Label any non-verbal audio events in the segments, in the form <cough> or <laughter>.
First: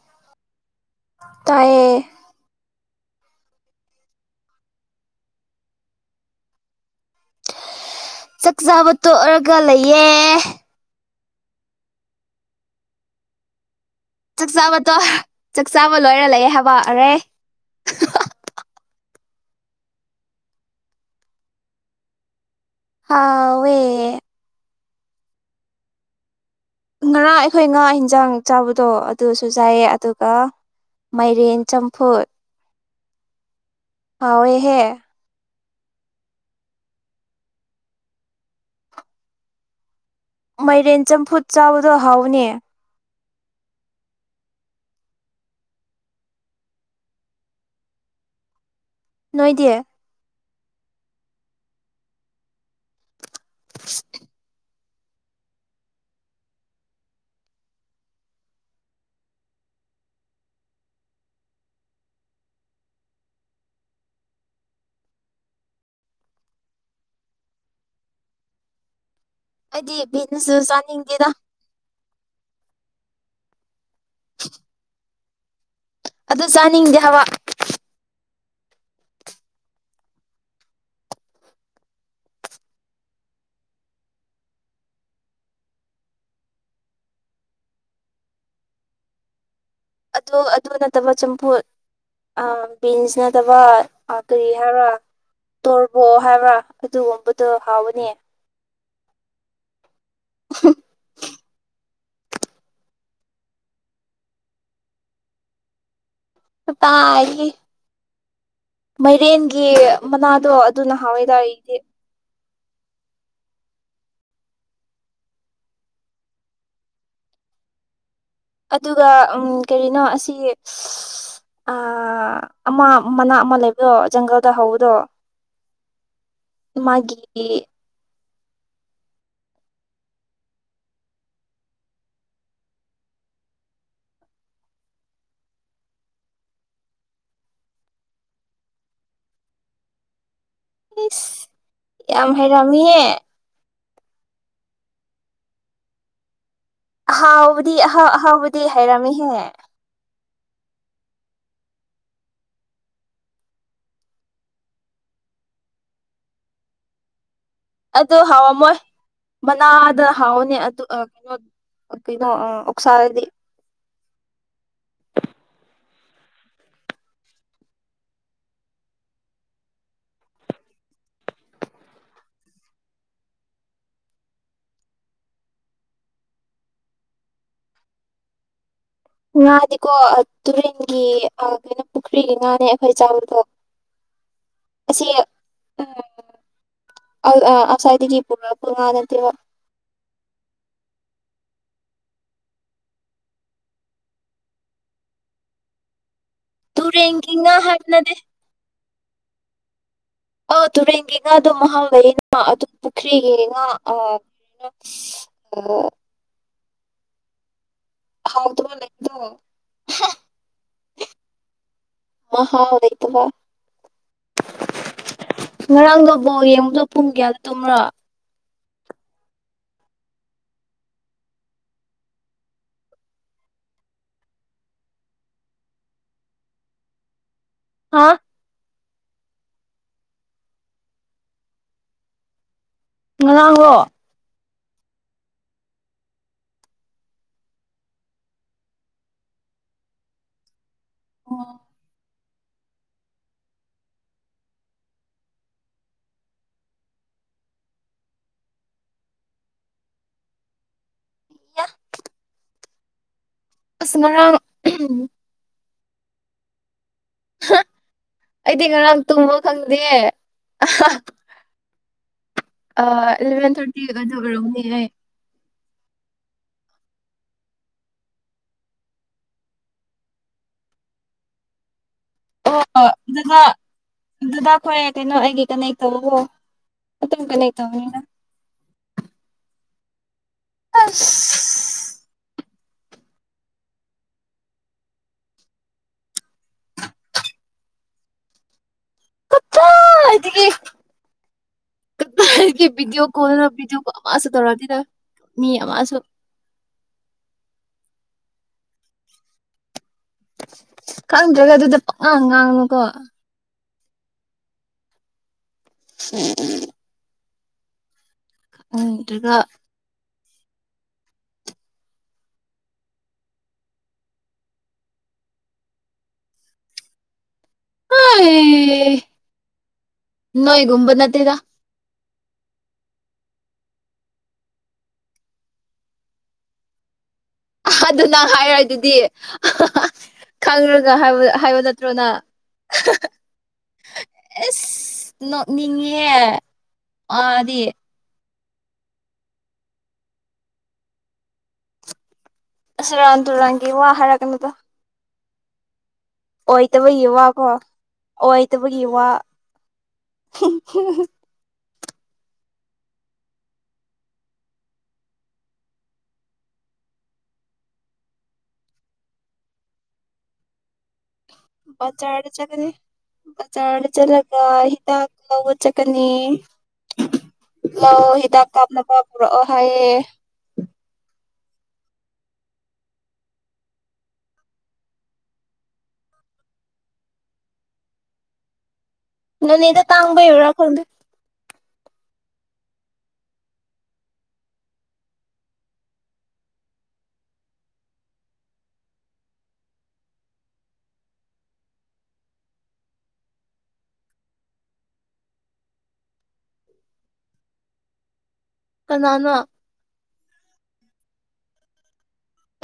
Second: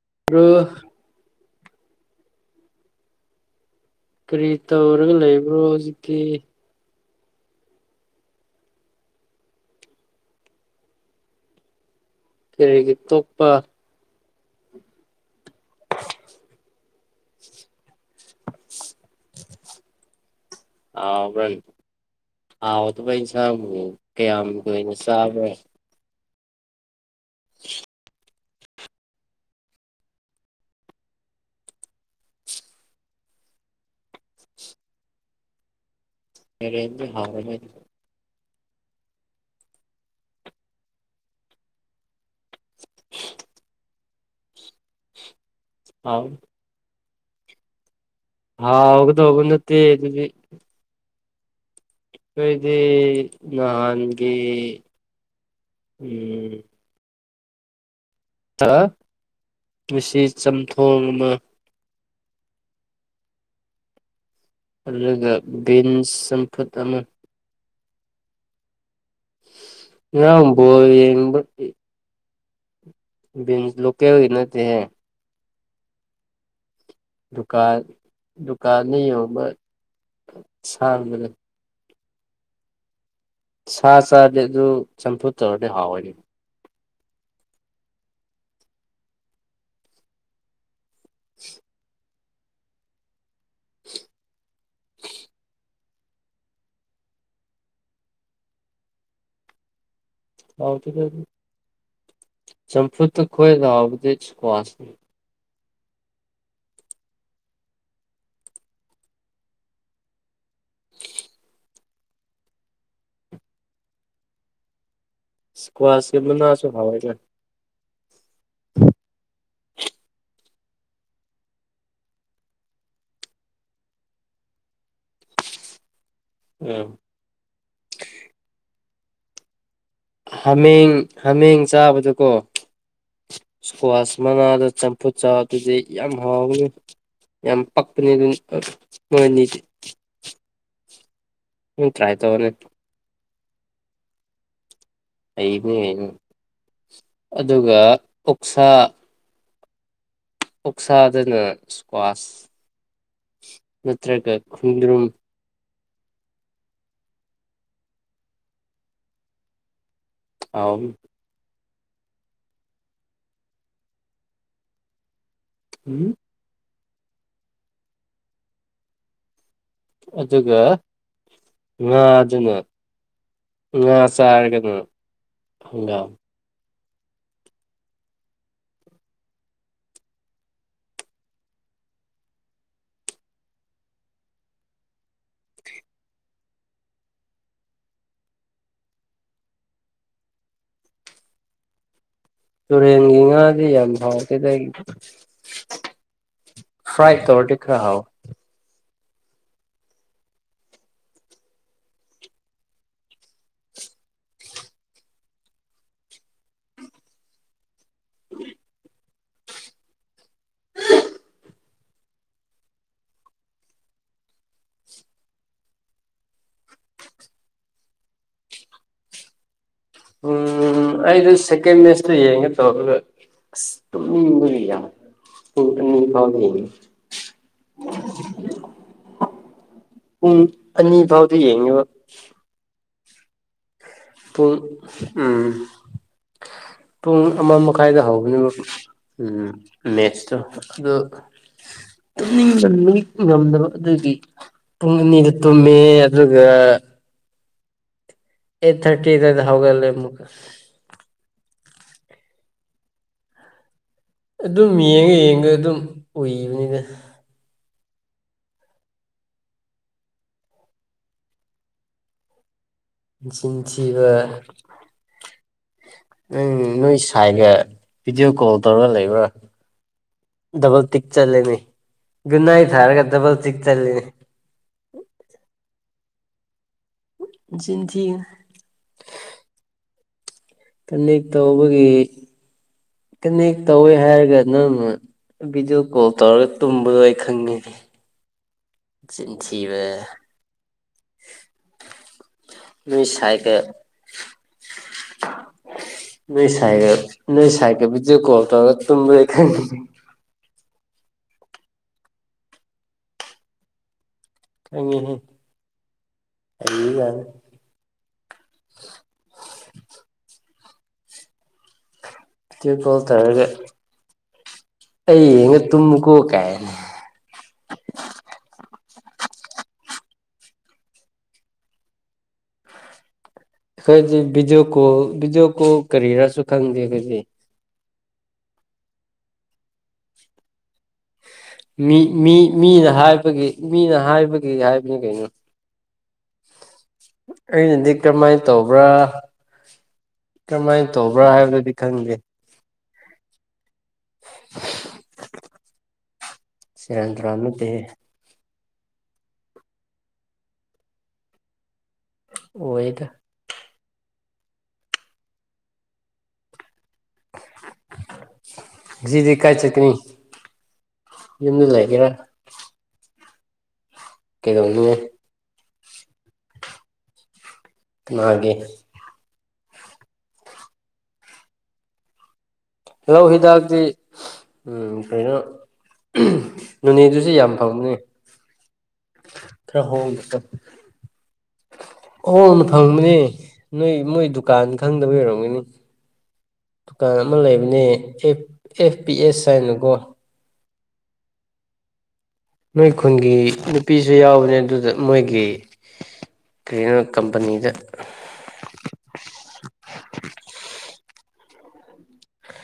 <unintelligible> ꯇꯥꯏꯌꯦ꯫ ꯀꯔꯤ ꯇꯧꯔꯒ ꯂꯩꯕ꯭ꯔꯣ ꯍꯧꯖꯤꯛꯇꯤ꯫ ꯆꯥꯛ ꯆꯥꯕ ꯇꯣꯛꯔꯒ ꯂꯩꯌꯦ꯫ ꯀꯔꯤꯒꯤ ꯇꯣꯛꯄ꯫ ꯆꯥꯛꯆꯥꯥꯕꯇꯣ ꯆꯥꯛꯆꯥꯥꯕ ꯂꯣꯏꯔ ꯂꯩꯑꯦ ꯍꯥꯏꯕ꯫ ꯑꯔꯦ <unintelligible> <unintelligible> ꯍꯥꯎꯇꯕ ꯏꯟꯁꯥꯡꯕꯨ ꯍꯥꯎꯋꯦ ꯀꯌꯥꯝ ꯂꯣꯏꯅ ꯆꯥꯕ꯭ꯔꯣ꯫ ꯉꯔꯥꯡ ꯑꯩꯈꯣꯏ ꯉꯥ ꯏꯟꯖꯥꯡ ꯆꯥꯕꯗꯣ ꯑꯗꯨꯁꯨ ꯆꯥꯏꯌꯦ ꯑꯗꯨꯒ ꯃꯥꯏꯔꯦꯟ ꯆꯝꯐꯨꯠ ꯍꯥꯎꯋꯦꯍꯦ꯫ ꯃꯥꯢꯔꯦꯟ <unintelligible> ꯃꯥꯏꯔꯦꯟ ꯆꯝꯐꯨꯠ ꯆꯥꯕꯗꯣ ꯍꯥꯎꯕꯅꯦ꯫ <unintelligible> ꯍꯥꯎꯒꯧꯗꯧꯕ ꯅꯣꯏꯗꯤ ꯅꯠꯇꯦ ꯑꯗꯨꯗꯤ <inaudible> ꯑꯩꯈꯢꯣꯗꯤ ꯅꯍꯥꯟꯒꯤ ꯎꯝ꯫ <unintelligible> ꯃꯁꯤ ꯆꯝꯊꯣꯡ ꯑꯃ ꯑꯗꯨꯒ ꯕꯤꯟ ꯆꯝꯐꯨꯠ ꯑꯃ꯫ ꯑꯩꯗꯤ ꯉ ꯥꯡ ꯕꯤꯟꯁꯁꯨ ꯕꯣꯜ ꯆꯥꯅꯤꯡꯗꯦꯗ ꯌꯦꯡꯕꯒꯤ꯫ <unintelligible> <unintelligible> ꯑꯗꯨ ꯆꯥꯅꯤꯡꯗꯦ ꯍꯥꯏꯕ ꯗꯨꯀꯥꯟ ꯗꯨꯀꯥꯟꯗ ꯌꯣꯟꯕ <unintelligible> ꯁꯥ ꯆꯥꯔꯗꯤ ꯑꯗꯨ ꯆꯝꯐꯨꯠ ꯇꯧꯔꯗꯤ ꯍꯥꯎꯋꯅꯤ꯫ ꯑꯗꯣ ꯑꯗꯨ ꯅ ꯅꯠꯇꯕ ꯆꯝꯐꯨꯠ ꯑ ꯕꯤꯟꯁ ꯇꯕ ꯑ ꯀꯔꯤ ꯍꯥꯏꯕ ꯇꯣ <unintelligible> ꯍꯥꯏꯕ꯭ꯔꯥ ꯑꯗꯨꯒꯨꯝꯕꯗꯣ ꯍꯥꯎꯕꯅꯦ꯫ ꯍꯥꯎꯇꯦꯗ ꯑꯗꯨ꯫ ꯆꯝꯐꯨꯠꯇ ꯈꯣꯅ ꯍꯥꯎꯕꯗꯤ ꯁꯀ꯭ꯋꯥꯁꯅꯤ꯫ ꯇꯥꯒꯤ ꯃꯥꯏꯔꯦꯟꯒꯤ ꯃꯅꯥꯗꯣ ꯑꯗꯨꯅ ꯍꯥꯎꯋꯦꯗꯥꯛꯏꯗꯤ ꯁꯀ꯭ꯋꯥꯁ ꯀꯦꯕꯨꯅꯁꯣ ꯍꯋꯥꯏꯒ ꯑꯗꯨꯒ ꯀꯔꯤꯅꯣ ꯑꯁꯤ ꯑꯃ ꯃꯅꯥ ꯑꯃ ꯂꯩꯕꯗꯣ ꯖꯪꯒꯜꯗ ꯍꯧꯕꯗꯣ ꯎꯝ ꯃꯥꯒꯤ ꯍꯥꯃꯦꯡ ꯍꯥꯃꯦꯡ ꯆꯥꯕꯗꯀꯣ ꯏꯁꯀ꯭ꯋꯥꯁ ꯃꯅꯥꯗ ꯆꯝꯐꯨꯠ ꯆꯥꯕ ꯑꯗꯨꯗꯤ ꯌꯥꯝ ꯍꯥꯎꯅꯤ ꯌꯥꯝ ꯄꯛꯄꯅꯤ ꯑꯗꯨ ꯃꯣꯏ ꯑꯅꯤꯗꯤ ꯏꯁ ꯅꯪ ꯇ꯭ꯔꯥꯏ ꯌꯥꯝ ꯇꯧꯔꯣꯅꯦ ꯍꯥꯏꯦꯔꯃꯤꯍ ꯑꯩꯅꯦ ꯑꯍꯥꯎꯕꯗꯤ ꯑꯍꯥꯎ ꯑꯍꯥꯎꯕꯗꯤ ꯑꯣꯛꯁꯥ ꯍꯥꯏꯔꯝꯃꯤꯍꯦ ꯑꯣꯛꯁꯥꯗꯅ ꯏꯁꯀ꯭ꯋꯥꯁ ꯅꯠꯇ꯭ꯔꯒ ꯈꯨꯣꯡꯗ꯭ꯔꯨꯝ ꯑꯗꯨ ꯍꯥꯎꯝꯃꯣꯏ ꯃꯅꯥꯗ ꯍꯥꯎꯅꯦ ꯑꯗꯨ ꯍꯥꯎꯕꯅꯤ ꯑ ꯀꯩꯅꯣ ꯑꯣꯁꯗꯤ ꯎꯝ ꯑꯗꯨꯒ ꯉꯥ ꯑꯗꯨꯅ ꯉꯥ ꯆꯥꯔꯒꯅ ꯍꯪꯒꯥꯝꯃꯤ ꯉꯥꯗꯤꯀꯣ ꯇꯨꯔꯦꯟꯒꯤ ꯀꯩꯅꯣ ꯄꯨꯈ꯭ꯔꯤꯒꯤ ꯉꯥꯅꯦ ꯑꯩꯈꯣꯏ ꯆꯥꯕꯗꯣ ꯑꯁꯤ ꯎꯝ ꯑꯥꯎꯠꯁꯥꯏꯗꯗꯒꯤ ꯄꯨꯔꯛꯄ ꯉꯥ ꯅꯠꯇꯦꯕ ꯇꯨꯔꯦꯟꯒꯤ ꯉꯥꯗꯤ ꯌꯥꯝ ꯐꯥꯎ ꯀꯦꯗ ꯇꯨ ꯔꯦꯒꯤꯤꯉ ꯍꯥꯠꯅꯗꯦ ꯑꯧ ꯇꯨꯔꯦꯟꯒꯤ ꯉꯥꯗꯣ ꯃꯍꯥꯎ ꯂꯩꯅ ꯑꯗꯨ ꯄꯨꯈ꯭ꯔꯤꯒꯤ ꯉꯥ ꯀ ꯍꯥꯎꯗꯂ ꯏꯗꯨ <unintelligible> ꯃꯍꯥꯎ ꯂꯩꯇꯕ ꯉꯔꯥꯡ ꯅꯕꯣ ꯌꯦꯡꯉꯗꯣ ꯄꯨꯡ ꯀꯌꯥꯟ ꯇꯨꯝ꯭ꯔꯣ ꯎꯝ ꯑꯩꯗꯤ ꯁꯦꯀ ꯃꯦꯁꯇ ꯌꯦꯡꯉꯦ ꯇꯧꯔꯒ ꯍꯥꯥ ꯎꯝ ꯑꯅꯤ ꯐꯥꯎꯗꯤ ꯌꯦꯡꯦ ꯉ ꯂꯥꯡꯉꯣ ꯄꯨꯡ ꯎ ꯄꯨꯡ ꯑꯃ ꯃꯈꯥꯏꯗ ꯍꯧꯕꯅꯦꯕ ꯎ ꯃꯦꯠꯁꯇꯣ ꯑꯗꯣ ꯑꯣ ꯇꯨꯝꯅꯤꯡꯅꯤꯡ ꯉꯝꯗꯕ ꯑꯗꯨꯗꯤ ꯄꯨꯡ ꯑꯅꯤꯗ ꯇꯨꯝꯃꯦ ꯑꯗꯨꯒ ꯑꯩꯠ ꯊꯔꯇꯤꯗ ꯑꯗꯨ ꯍꯒꯂꯦ ꯃꯒ <inaudible> ꯑꯁ ꯉꯔꯥꯡ ꯑꯗꯨꯝ ꯌꯦꯡꯉ ꯌꯦꯡꯉ ꯑꯗꯨꯝ ꯑꯣꯏꯕꯅꯤꯅꯦ ꯑꯩꯗꯤ ꯉꯔꯥꯡ ꯇꯨꯝꯕ ꯈꯪꯗꯦ ꯏꯂꯚꯦꯟ ꯆꯤꯟ ꯊꯥꯔꯇꯤ ꯊꯤꯕ ꯑꯗꯨ ꯑꯣꯏꯔꯛꯅꯦ ꯑꯩ ꯅꯪ ꯅꯣꯏ ꯁꯥꯏꯒ ꯚꯤꯗꯤꯑꯣ ꯀꯣꯜ ꯇꯧꯔꯒ ꯂꯩꯕ꯭ꯔꯥ ꯗꯕꯜ ꯇꯤꯛ ꯆꯠꯂꯅꯤ ꯑꯣ ꯑꯣ ꯗꯗꯥ ꯗꯗꯥ ꯑꯩꯣꯏ ꯀꯩꯅꯣ ꯑꯩꯒꯤ ꯀ <unintelligible> ꯑꯠꯇ ꯀꯅꯦ ꯅꯆꯤꯟ ꯇꯅꯤꯅ ꯊꯤꯒꯅꯨ ꯀꯅꯦꯛ ꯇꯧꯕꯒꯤ ꯀꯅꯦꯛ ꯇꯧꯋꯦ ꯍꯥꯏꯔꯒ ꯅꯪꯅ ꯚꯤꯗꯤꯑꯣ ꯀꯣꯜ ꯇꯧꯔꯒ ꯇꯨꯝꯕꯗꯣ ꯑꯩ ꯈꯪꯉꯤꯅꯦ ꯆꯤꯟꯊꯕ ꯀꯗꯥꯏꯗꯒꯤ ꯑꯩꯒꯤ ꯅꯣꯏ ꯚꯤꯗꯤꯑꯣ ꯁ ꯀꯣꯜꯗꯅ ꯚꯤꯗꯤꯑꯣ ꯀꯣꯜ ꯑꯃꯁꯨ ꯇꯧꯔꯛꯑꯗꯤꯅ ꯃꯤ ꯑꯃꯁꯨ ꯅꯣꯏ ꯁꯒ ꯅ ꯁꯥꯏ ꯀꯣ ꯇꯒ ꯇ ꯈ ꯀꯔꯝꯗ꯭ꯔꯒ ꯑꯗꯨꯗ ꯄ ꯉꯥꯡ ꯉꯥꯡꯅꯨꯀꯣ ꯑꯉꯅꯦ ꯑꯩꯒ ꯎꯇꯒ ꯇ ꯀꯣꯜ ꯇꯔꯒ ꯑꯩ ꯌꯦꯡꯉ ꯇꯨꯝꯃꯨ ꯀꯣꯛ ꯀꯥꯏꯅꯤ ꯍ ꯅꯣꯣꯏꯒꯨꯝꯕ ꯅꯠꯇꯦꯗ ꯑꯩꯈꯣꯏꯗꯤ ꯚꯤꯗꯤꯑꯣ ꯀꯣꯜ ꯚꯤꯗꯤꯑꯣ ꯀꯣꯜ ꯀꯔꯤꯔꯁꯨ ꯈꯪꯗꯦ ꯑꯩꯈꯣꯏꯗꯤ ꯑꯗꯨꯅ ꯍꯥꯏꯔ ꯑꯗꯨꯗꯤ ꯈꯪꯒ ꯍꯥꯏꯕꯗ ꯃꯤ ꯃꯤ ꯃꯤꯅ ꯍꯥꯏꯕꯒꯤ ꯃꯤꯅ ꯍꯥꯏꯕꯒꯤ ꯍꯥꯏꯕꯅꯤ ꯀꯩꯅꯣ ꯑꯦꯁ <unintelligible> ꯃꯥꯗꯤ ꯑꯩ ꯅꯗꯤꯗꯔ ꯃꯥꯥꯏ ꯇꯧꯕ꯭ꯔꯥ ꯀꯔꯝꯃꯥꯏꯅ ꯇꯧꯕ꯭ꯔꯥ ꯍꯥꯏꯕꯗꯨꯗꯤ ꯈꯪꯗꯦ ꯁꯨꯔꯥꯟ ꯇꯨꯔꯪ <unintelligible> ꯑꯣꯏꯣꯏꯇꯕ ꯌꯨ ꯁꯦꯔꯥꯟ ꯇꯨꯔꯥꯟ ꯋꯥꯀꯣ ꯅꯠꯇꯦꯍꯦ ꯑꯣꯏ ꯐꯠꯇꯕꯒꯤ ꯋꯥ ꯑꯣꯏꯗ ꯖꯤ ꯖꯤ ꯀꯥꯏ ꯆ ꯀꯅꯤ ꯖꯔꯔꯦ ꯆꯂꯅꯤ ꯆꯥꯔꯕꯔ‌ꯣ ꯆꯂꯒ ꯀꯩꯗꯧꯅꯤ ꯍꯗꯂ ꯆꯀꯅꯤ ꯂꯑꯣ ꯍ ꯇ ꯀꯅꯥꯒꯤ ꯀꯞꯅ ꯄ ꯑꯣ ꯍꯌꯦ ꯍꯜꯂꯣ ꯍꯤꯗꯥꯛꯇꯤ ꯀꯩꯅꯣ ꯅꯣꯅꯦꯗꯨꯁꯨ ꯌꯥꯝ ꯐꯪꯕꯅꯤ ꯅꯅꯦꯗ ꯇꯥꯡꯕꯩ ꯑꯣꯏꯔ ꯈꯣꯗ ꯑꯣꯅ ꯐꯪꯕꯅꯦ ꯅꯣꯏ ꯃꯣꯏ ꯗꯨꯀꯥꯟ ꯈꯪꯗꯕ ꯑꯣꯏꯔꯝꯒꯅꯤ ꯗꯨꯀꯥꯟ ꯑꯃ ꯂꯩꯕꯅꯦ ꯑꯦꯐ ꯄꯤ ꯑꯦꯁ ꯍꯥꯏꯅꯀꯣ ꯅꯣꯏ ꯈꯨꯟꯒꯤ ꯅꯨꯄꯤꯁꯨ ꯌꯥꯎꯕꯅꯦ ꯑꯗꯨꯗ ꯃꯣꯏꯒꯤ ꯀꯔꯤꯅꯣ ꯀꯝꯄꯅꯤꯗ ꯀꯅꯥꯅ‌ꯣ <unintelligible>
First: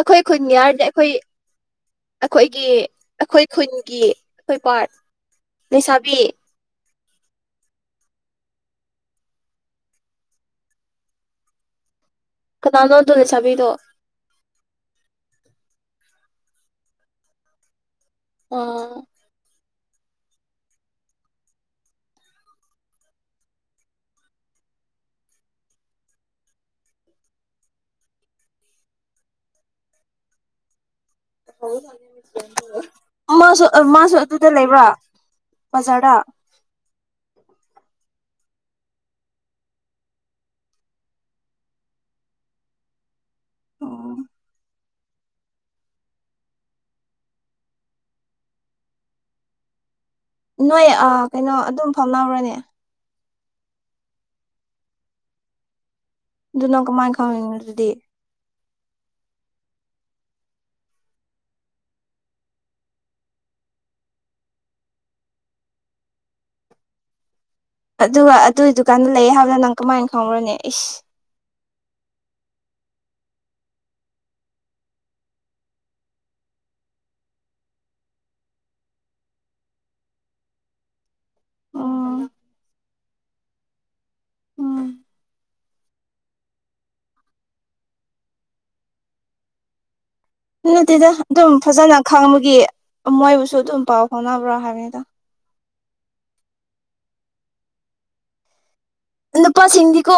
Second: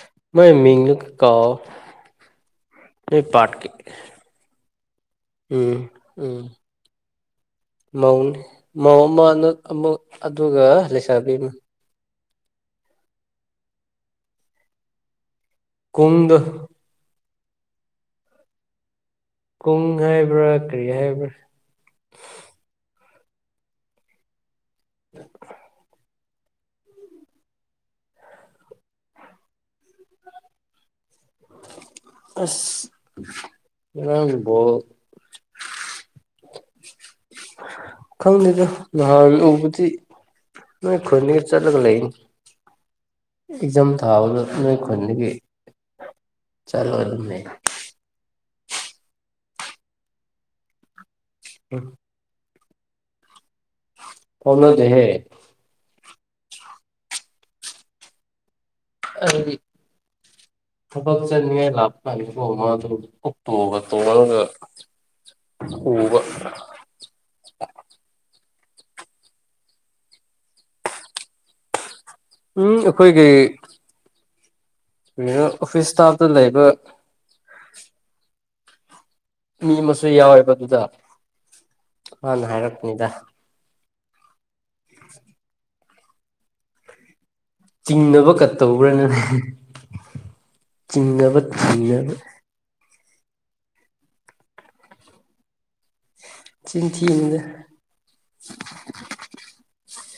ꯑꯩꯈꯣꯏ ꯃꯣꯏ ꯈꯨꯟꯒꯤ ꯍꯥꯏꯔꯗꯤ ꯃꯤꯡꯗꯨ ꯑꯩꯈꯣꯏ ꯀꯥꯎ ꯑꯩꯈꯣꯏꯒꯤ ꯅꯣꯏ ꯑꯩꯈꯣꯏ ꯄꯥꯔꯠꯀꯤ ꯈꯨꯟꯒꯤ ꯑꯩꯈꯣꯏ ꯄꯥꯔꯠ ꯂꯩꯁꯥꯕꯤ ꯧꯅꯤ ꯃꯧ ꯑꯃ ꯑꯃꯨꯛ ꯑꯗꯨꯒ ꯂꯩꯁꯥꯕꯤ ꯑꯃ ꯀꯅꯥꯅꯣꯗꯣꯅ ꯆꯥꯕꯤꯗꯣ ꯀꯨꯡꯗ ꯑꯥ ꯀꯨꯡ ꯍꯥꯏꯕ꯭ꯔꯥ ꯀꯔꯤ ꯍꯥꯏꯕ꯭ꯔꯥ ꯑꯥ ꯑꯁ ꯃꯥꯁꯨ ꯃꯥꯁꯨ ꯉꯔꯥꯡ ꯑꯗꯨꯗ ꯕꯣꯜ ꯂꯩꯕ꯭ꯔꯥ ꯕꯖꯥꯔꯗ ꯈꯪꯗꯦꯗ ꯅꯍꯥꯟ ꯎꯕꯗꯤ ꯅꯣꯏ ꯈꯨꯣꯏꯒ ꯆꯠꯂꯒ ꯂꯩꯅꯤ ꯑꯦꯛꯖꯥꯝ ꯎꯝ ꯊꯥꯕꯗ ꯅꯣꯏ ꯃꯅꯤꯒꯤ ꯆꯂ ꯋꯥꯔ ꯃꯇꯨꯡꯏꯟꯅ <inaudible> ꯅꯣꯏ ꯑ ꯀꯩꯅꯣ ꯑꯗꯨꯝ ꯐꯥꯎꯅꯧꯔꯅꯦ ꯐꯅꯗꯍꯦ ꯑꯗꯨꯅꯪ ꯀꯃꯥꯏꯅ ꯈꯪꯅꯤꯡꯅꯣ ꯑꯗꯨꯗꯤ ꯍꯥꯏꯗꯤ ꯊꯕꯛ ꯆꯠꯅꯤꯡꯉꯥꯏ ꯂꯥꯞꯄ ꯀꯥꯟꯗꯀꯣ ꯃꯥꯗꯨ ꯀꯇꯣꯛꯕ ꯇꯣꯛꯉꯒ ꯎꯕ ꯑꯗꯨꯒꯤ ꯗꯨꯀꯥꯟꯗ ꯂꯩꯑꯦ ꯍꯥꯏꯕꯗ ꯅꯪ ꯀꯃꯥꯏꯅ ꯈꯪ꯭ꯔꯣꯅꯦ ꯏꯁ ꯎꯝ ꯑꯩꯈꯣꯏꯒꯤ ꯑꯣꯐꯤꯁꯁ ꯏꯁꯇꯞ ꯂꯩꯕꯔꯥ ꯃꯤ ꯑꯃꯁꯨ ꯌꯥꯎꯋꯦꯕꯗꯨꯗ ꯑ ꯎꯝ ꯅ ꯍꯥꯏꯔꯛ ꯑꯅꯤꯗ ꯎꯝ ꯏꯁ <inaudible> ꯆꯤꯡꯅꯕ ꯀꯠꯇꯧꯕ꯭ꯔꯥꯅ ꯅꯠꯇꯗ ꯑꯗꯨꯝ ꯐꯖꯅ ꯈꯪꯕꯒꯤ ꯃꯣꯏꯕꯨꯁꯨ ꯑꯗꯨꯝ ꯄꯥꯎ ꯐꯥꯎꯅꯕ꯭ꯔꯣ ꯍꯥꯏꯕꯅꯤꯗ ꯆꯤꯟꯊꯗ ꯀꯣ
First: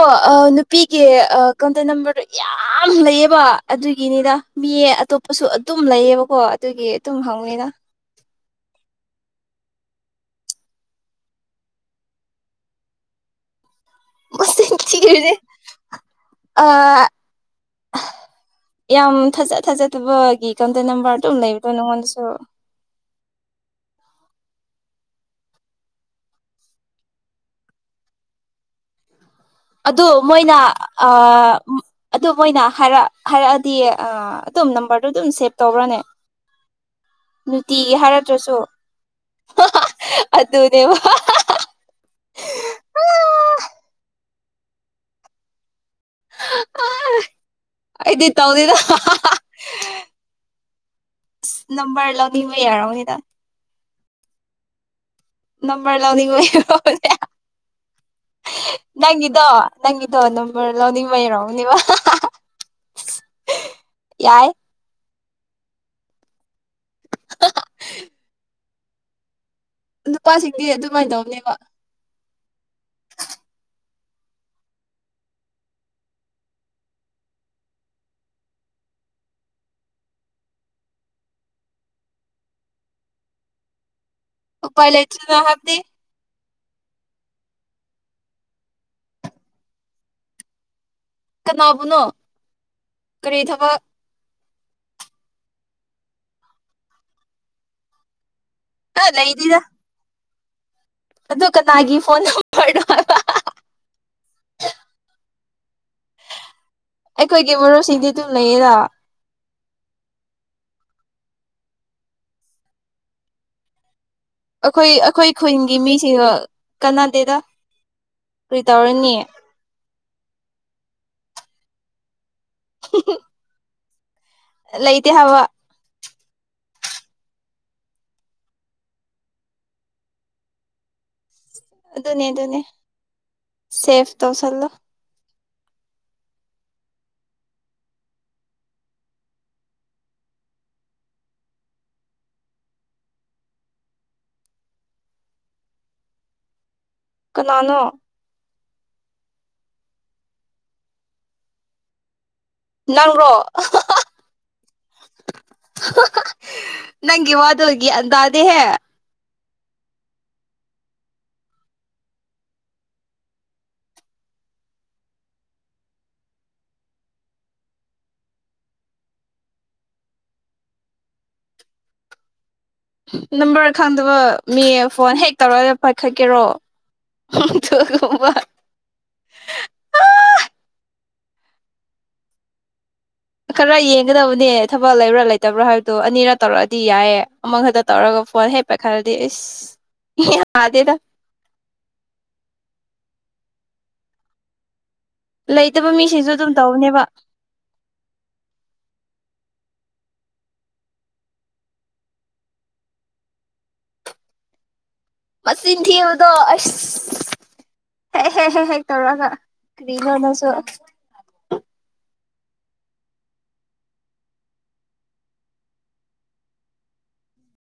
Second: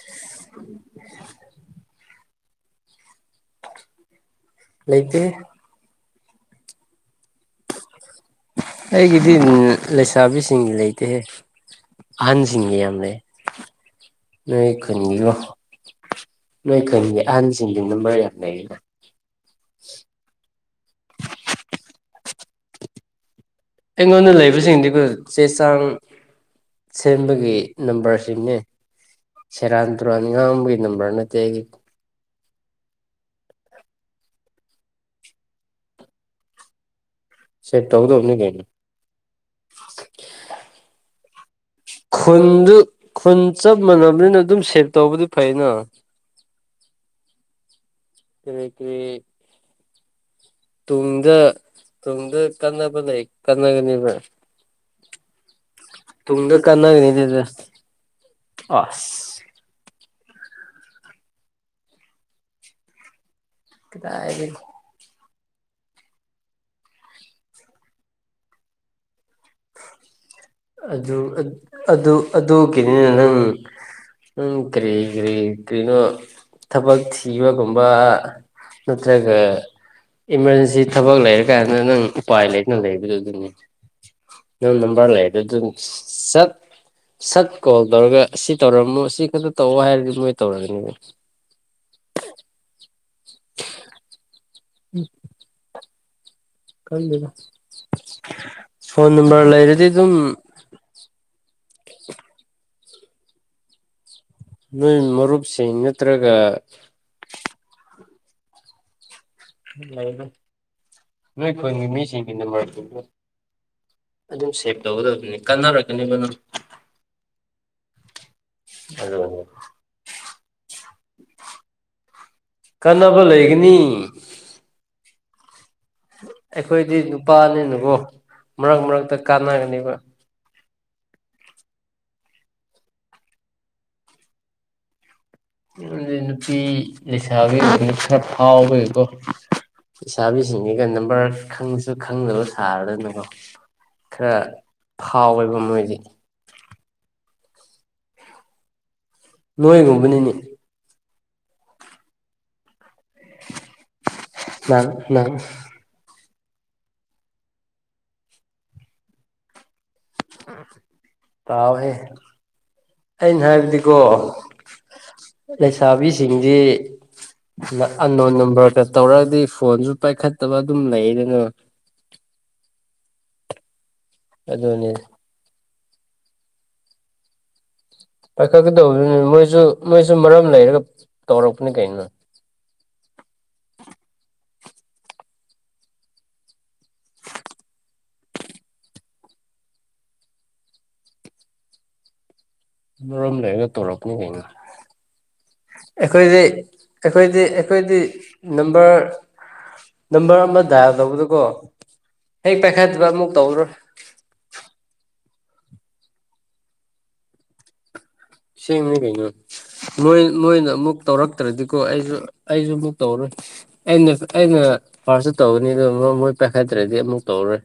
ꯅꯨꯄꯤꯒꯤ ꯀꯥꯎꯟꯇꯔ ꯅꯝꯕꯔ ꯌꯥꯝ ꯂꯩꯌꯦꯕ ꯑꯗꯨꯒꯤꯅꯤꯗ ꯃꯤꯌꯦ ꯂꯩꯇꯦ ꯑꯇꯣꯞꯄꯁꯨ ꯑꯗꯨꯝ ꯂꯩꯌꯦꯕ ꯍꯣ ꯑꯗꯨꯒꯤ ꯑꯗꯨꯝ ꯍꯪꯉꯤꯅ ꯑꯩꯒꯤꯗꯤ ꯂꯩꯁꯥꯕꯤꯁꯤꯡꯒꯤ ꯂꯩꯇꯦꯍꯦ ꯑꯍꯟꯁꯤꯡꯒꯤ ꯌꯥꯝ ꯂꯩ ꯅꯣꯏ ꯃꯁꯤꯡ ꯈꯨꯟꯒꯤꯀꯣ ꯊꯤꯔꯗꯤ ꯑ ꯅꯣꯏ ꯈꯨꯟꯒꯤ ꯑꯍꯟꯁꯤꯡꯗꯨꯅ ꯃꯔ ꯌꯥꯝ ꯂꯩꯔꯤꯅ ꯌꯥꯝ ꯊꯥꯖ ꯊꯥꯖꯗꯕꯒꯤ ꯀꯟꯇꯦꯛ ꯅꯝꯕꯔꯗ ꯂꯩꯕꯗꯣ ꯅꯉꯣꯟꯗꯁꯨ ꯑꯩꯉꯣꯟꯗ ꯂꯩꯕꯁꯤꯡꯗꯤ ꯑꯩꯈꯣꯏ ꯆꯦ ꯆꯥꯡ ꯁꯦꯝꯕꯒꯤ ꯅꯝꯕꯔꯁꯤꯡꯅꯦ ꯁꯦꯔꯥꯟ ꯑꯗꯨ ꯇꯨꯔꯥꯟ ꯃꯣꯏꯅ ꯉꯥꯡꯕꯒꯤ ꯅꯝꯕꯔ ꯅꯠꯇꯦ ꯑꯩꯒꯤ ꯑꯗꯨ ꯃꯣꯏꯅ ꯍꯥꯏꯔ ꯍꯥꯏꯔ ꯗꯤ ꯑꯗꯨꯝ ꯅꯝꯕꯔꯗꯨ ꯑꯗꯨꯝ ꯁꯦꯚ ꯇꯧꯕ꯭ꯔꯅꯦ ꯁꯦ ꯅꯨꯡꯇꯤꯒꯤ ꯇꯧꯗꯧꯅꯤ ꯍꯥꯏꯔꯛꯇ꯭ꯔꯁꯨ ꯀꯩꯅꯣ ꯑꯗꯨꯅꯦꯕ ꯈꯨꯟꯗꯨ ꯈꯨꯟ ꯆꯞ ꯃꯥꯟꯅꯕꯅꯤꯅ ꯑꯗꯨꯝ ꯁꯦꯚ ꯇꯧꯕꯗꯤ ꯐꯩꯅ ꯑꯩꯗꯤ ꯀꯔꯤ ꯇꯧꯗꯗ ꯀꯔꯤ ꯇꯨꯡꯗ ꯇꯨꯡꯗ ꯂꯧꯅꯤꯡꯕ ꯀꯟꯅꯕ ꯌꯥꯔꯝꯅꯤꯗ ꯂꯩ ꯀꯟꯅꯒꯅꯤꯕ <inaudible> ꯅꯝꯕꯔ ꯂꯧꯅꯤꯡꯕ ꯑꯁ ꯅꯪꯒꯤꯗꯣ ꯅꯪꯒꯤꯗꯣ ꯗꯣ ꯅꯝꯕꯔ ꯂꯧꯅꯤꯡꯕꯩ ꯑꯣꯏꯔꯝꯅꯤꯕ ꯀꯗꯥꯏꯗꯩꯩ ꯅꯨꯄꯥꯁꯤꯡꯗꯤ ꯑꯗꯨꯃꯥꯏꯅ ꯑꯗꯨ ꯇꯧꯕꯅꯦꯕ ꯑꯗꯨ ꯑꯗꯨꯒꯤꯅꯤꯅ ꯅꯪ ꯅꯪ ꯀꯔꯤ ꯀꯔꯤ ꯀꯔꯤꯅꯣ ꯊꯕꯛ ꯊꯤꯕꯒꯨꯝꯕ ꯅꯠꯇ꯭ꯔꯒ ꯏꯃꯥꯔꯖꯦꯟꯁꯤ ꯊꯕꯛ ꯂꯩꯔꯀꯥꯟꯗ ꯅꯪ ꯎꯄꯥꯏ ꯂꯩꯅ ꯂꯩꯕꯗꯨ ꯑꯗꯨꯅꯤ ꯅꯪ ꯎꯄꯥꯏ ꯂꯩꯇ꯭ꯔꯤꯅ ꯅꯝꯕꯔꯂꯩꯔ ꯑꯗꯨ ꯍꯥꯏꯕꯗꯤ ꯁꯠ ꯁꯠ ꯀꯣꯜ ꯇꯧꯔꯒ ꯁꯤ ꯇꯧꯔꯝꯃꯣ ꯁꯤ ꯈꯛꯇ ꯇꯧꯑꯣ ꯍꯥꯏꯔꯗꯤ ꯃꯣꯏ ꯇꯧꯔꯒꯅꯤꯕ ꯀꯅꯥꯕꯨꯅꯣ ꯀꯔꯤ ꯊꯕꯛ ꯎꯝ ꯈꯪꯗꯦꯗꯥ ꯐꯣꯟ ꯅꯝꯕꯔ ꯂꯩꯗꯤꯗ ꯂꯩꯔꯗꯤ ꯑꯗꯨꯝ <inaudible> ꯑꯗꯨ ꯀꯅꯥꯒꯤ ꯐꯣꯟ ꯅꯝꯕꯔꯅꯣ ꯍꯥꯏꯕ ꯁꯦꯡꯅ ꯑꯩꯈꯣꯏꯒꯤ ꯃꯔꯨꯞꯁꯤꯡꯗꯤ ꯑꯗꯨ ꯂꯩꯌꯦꯗ ꯅꯣꯏ ꯈꯨꯟꯒꯤ ꯃꯤꯁꯤꯡꯒꯤ ꯅꯝꯕꯔ ꯑꯩꯈꯣꯏ ꯑꯩꯈꯣꯏ ꯈꯨꯟꯒꯤ ꯃꯤꯁꯤꯡꯗ ꯀꯅꯥꯗꯦꯗ ꯑꯗꯨꯒꯅꯦ ꯀꯥꯟꯅꯕ ꯂꯩꯒꯅꯤ <inaudible> ꯂꯩꯇꯦ ꯍꯥꯏꯕ ꯑꯩꯈꯣꯏꯗꯤ ꯅꯨꯄꯥꯅꯤꯅꯕꯀꯣ ꯃꯔꯛ ꯃꯔꯛꯇ ꯀꯥꯟꯅꯒꯅꯤꯕ ꯑꯗꯨꯅꯦ ꯑꯗꯨꯅꯦ ꯁꯦꯐ ꯇꯧꯁꯜꯂꯣ ꯗꯤ ꯅꯨꯄꯤ ꯂꯩꯁꯥꯕꯤꯁꯤꯡꯅ ꯈꯔ ꯐꯥꯎꯕꯒꯤꯀꯣ ꯂꯩꯁꯥꯕꯤꯁꯤꯡꯁꯤꯒ ꯅꯝꯕꯔ ꯈꯪꯁꯨ ꯈꯪꯗꯕ ꯁꯔꯒꯅꯦꯀꯣ ꯈꯔ ꯐꯥꯎꯋꯦꯕ ꯃꯣꯏꯗꯤ ꯀꯅꯥꯅꯣ ꯅꯣꯏꯒꯨꯝꯕꯅꯤꯅꯦ ꯅꯪꯔꯣ ꯅꯪ ꯅꯪ ꯅꯪꯒꯤ ꯋꯗꯨꯗꯤ ꯒꯌ꯭ꯥꯟ ꯇꯥꯗꯦꯍꯦ ꯇꯥꯎꯋꯦ ꯑꯩꯅ ꯍꯥꯏꯕꯗꯤꯀꯣ ꯂꯩꯁꯥꯕꯤꯁꯤꯡꯁꯤ ꯑꯟꯅꯣꯟ ꯅꯝꯕꯔꯗ ꯇꯧꯔꯗꯤ ꯐꯣꯟꯁꯨ ꯄꯥꯏꯈꯠꯇꯕ ꯑꯗꯨꯝ ꯂꯩꯗꯅ ꯅꯝꯕꯔ ꯈꯪꯗꯕ ꯃꯤ ꯑꯗꯨꯅꯤ ꯐꯣꯟ ꯍꯦꯛ ꯇꯧꯔꯒ ꯄꯥꯏꯈꯠꯀꯦꯔꯣ ꯄꯥꯏꯈꯠꯀꯗꯧꯕꯗꯨꯅꯤ ꯃꯣꯏꯁꯨ ꯃꯣꯏꯁꯨ ꯃꯔꯝ ꯂꯩꯔꯒ ꯇꯧꯔꯛꯄꯅꯦ ꯀꯩꯅꯣ ꯈꯔ ꯌꯦꯡꯒꯗꯕꯅꯦ ꯊꯕꯛ ꯂꯩꯕ꯭ꯔꯥ ꯂꯩꯇꯕ꯭ꯔꯥ ꯍꯥꯏꯕꯗꯣ ꯑꯅꯤꯔ ꯇꯧꯔꯛꯑꯗꯤ ꯌꯥꯏꯌꯦ ꯑꯃ ꯈꯛꯇ ꯇꯧꯔꯒ ꯐꯣꯟ ꯍꯦꯛꯄꯦ ꯈꯔꯂꯗꯤ ꯏꯁꯁ ꯌꯥꯗꯦꯗ ꯔꯝ ꯂꯩꯒ ꯇꯔꯄꯅꯤ ꯂꯩꯦ ꯂꯩꯇꯕ ꯃꯤꯁꯤꯡꯁꯨ ꯑꯩꯈꯣꯏꯗꯤ ꯑꯗꯨꯝ ꯇꯧꯕꯅꯦꯕ ꯑꯩꯈꯣꯏꯗꯤ ꯑꯩꯈꯣꯏꯗꯤ ꯅꯝꯕꯔ ꯅꯝꯕꯔ ꯑꯃ ꯗꯥꯏꯜ ꯇꯧꯕꯗꯨꯀꯣ ꯍꯦꯛ ꯄꯥꯏꯈꯠꯠꯇꯕ ꯑꯃꯨꯛ ꯇꯧꯔꯣꯏ ꯃ ꯏꯤꯟ ꯊꯤ ꯌꯗꯣ ꯑꯁ ꯍꯦꯛ ꯍꯦꯛ ꯍꯦꯛ ꯍꯦꯛ ꯁꯦꯡꯅꯤ ꯇꯧꯔꯒ ꯀꯩꯅꯣꯏ ꯀꯔꯤꯅꯣ ꯃ‌ꯣꯏ ꯅꯪꯁꯨ ꯃꯣꯏꯅ ꯑꯃꯨꯛ ꯇꯧꯔꯛꯇ꯭ꯔꯗꯤꯀꯣ ꯑꯩꯁꯨ ꯑꯩꯁꯨ ꯑꯃꯨꯛ ꯇꯧꯔꯣꯏ ꯑꯩꯅ ꯑꯩꯅ ꯐꯥꯔꯁꯇ ꯇꯧꯒꯅꯤ ꯑꯗꯨ ꯃꯣꯏ ꯄꯥꯏꯈꯠꯇ꯭ꯔꯗꯤ ꯑꯃꯨꯛ ꯇꯧꯔꯤꯔꯣꯏ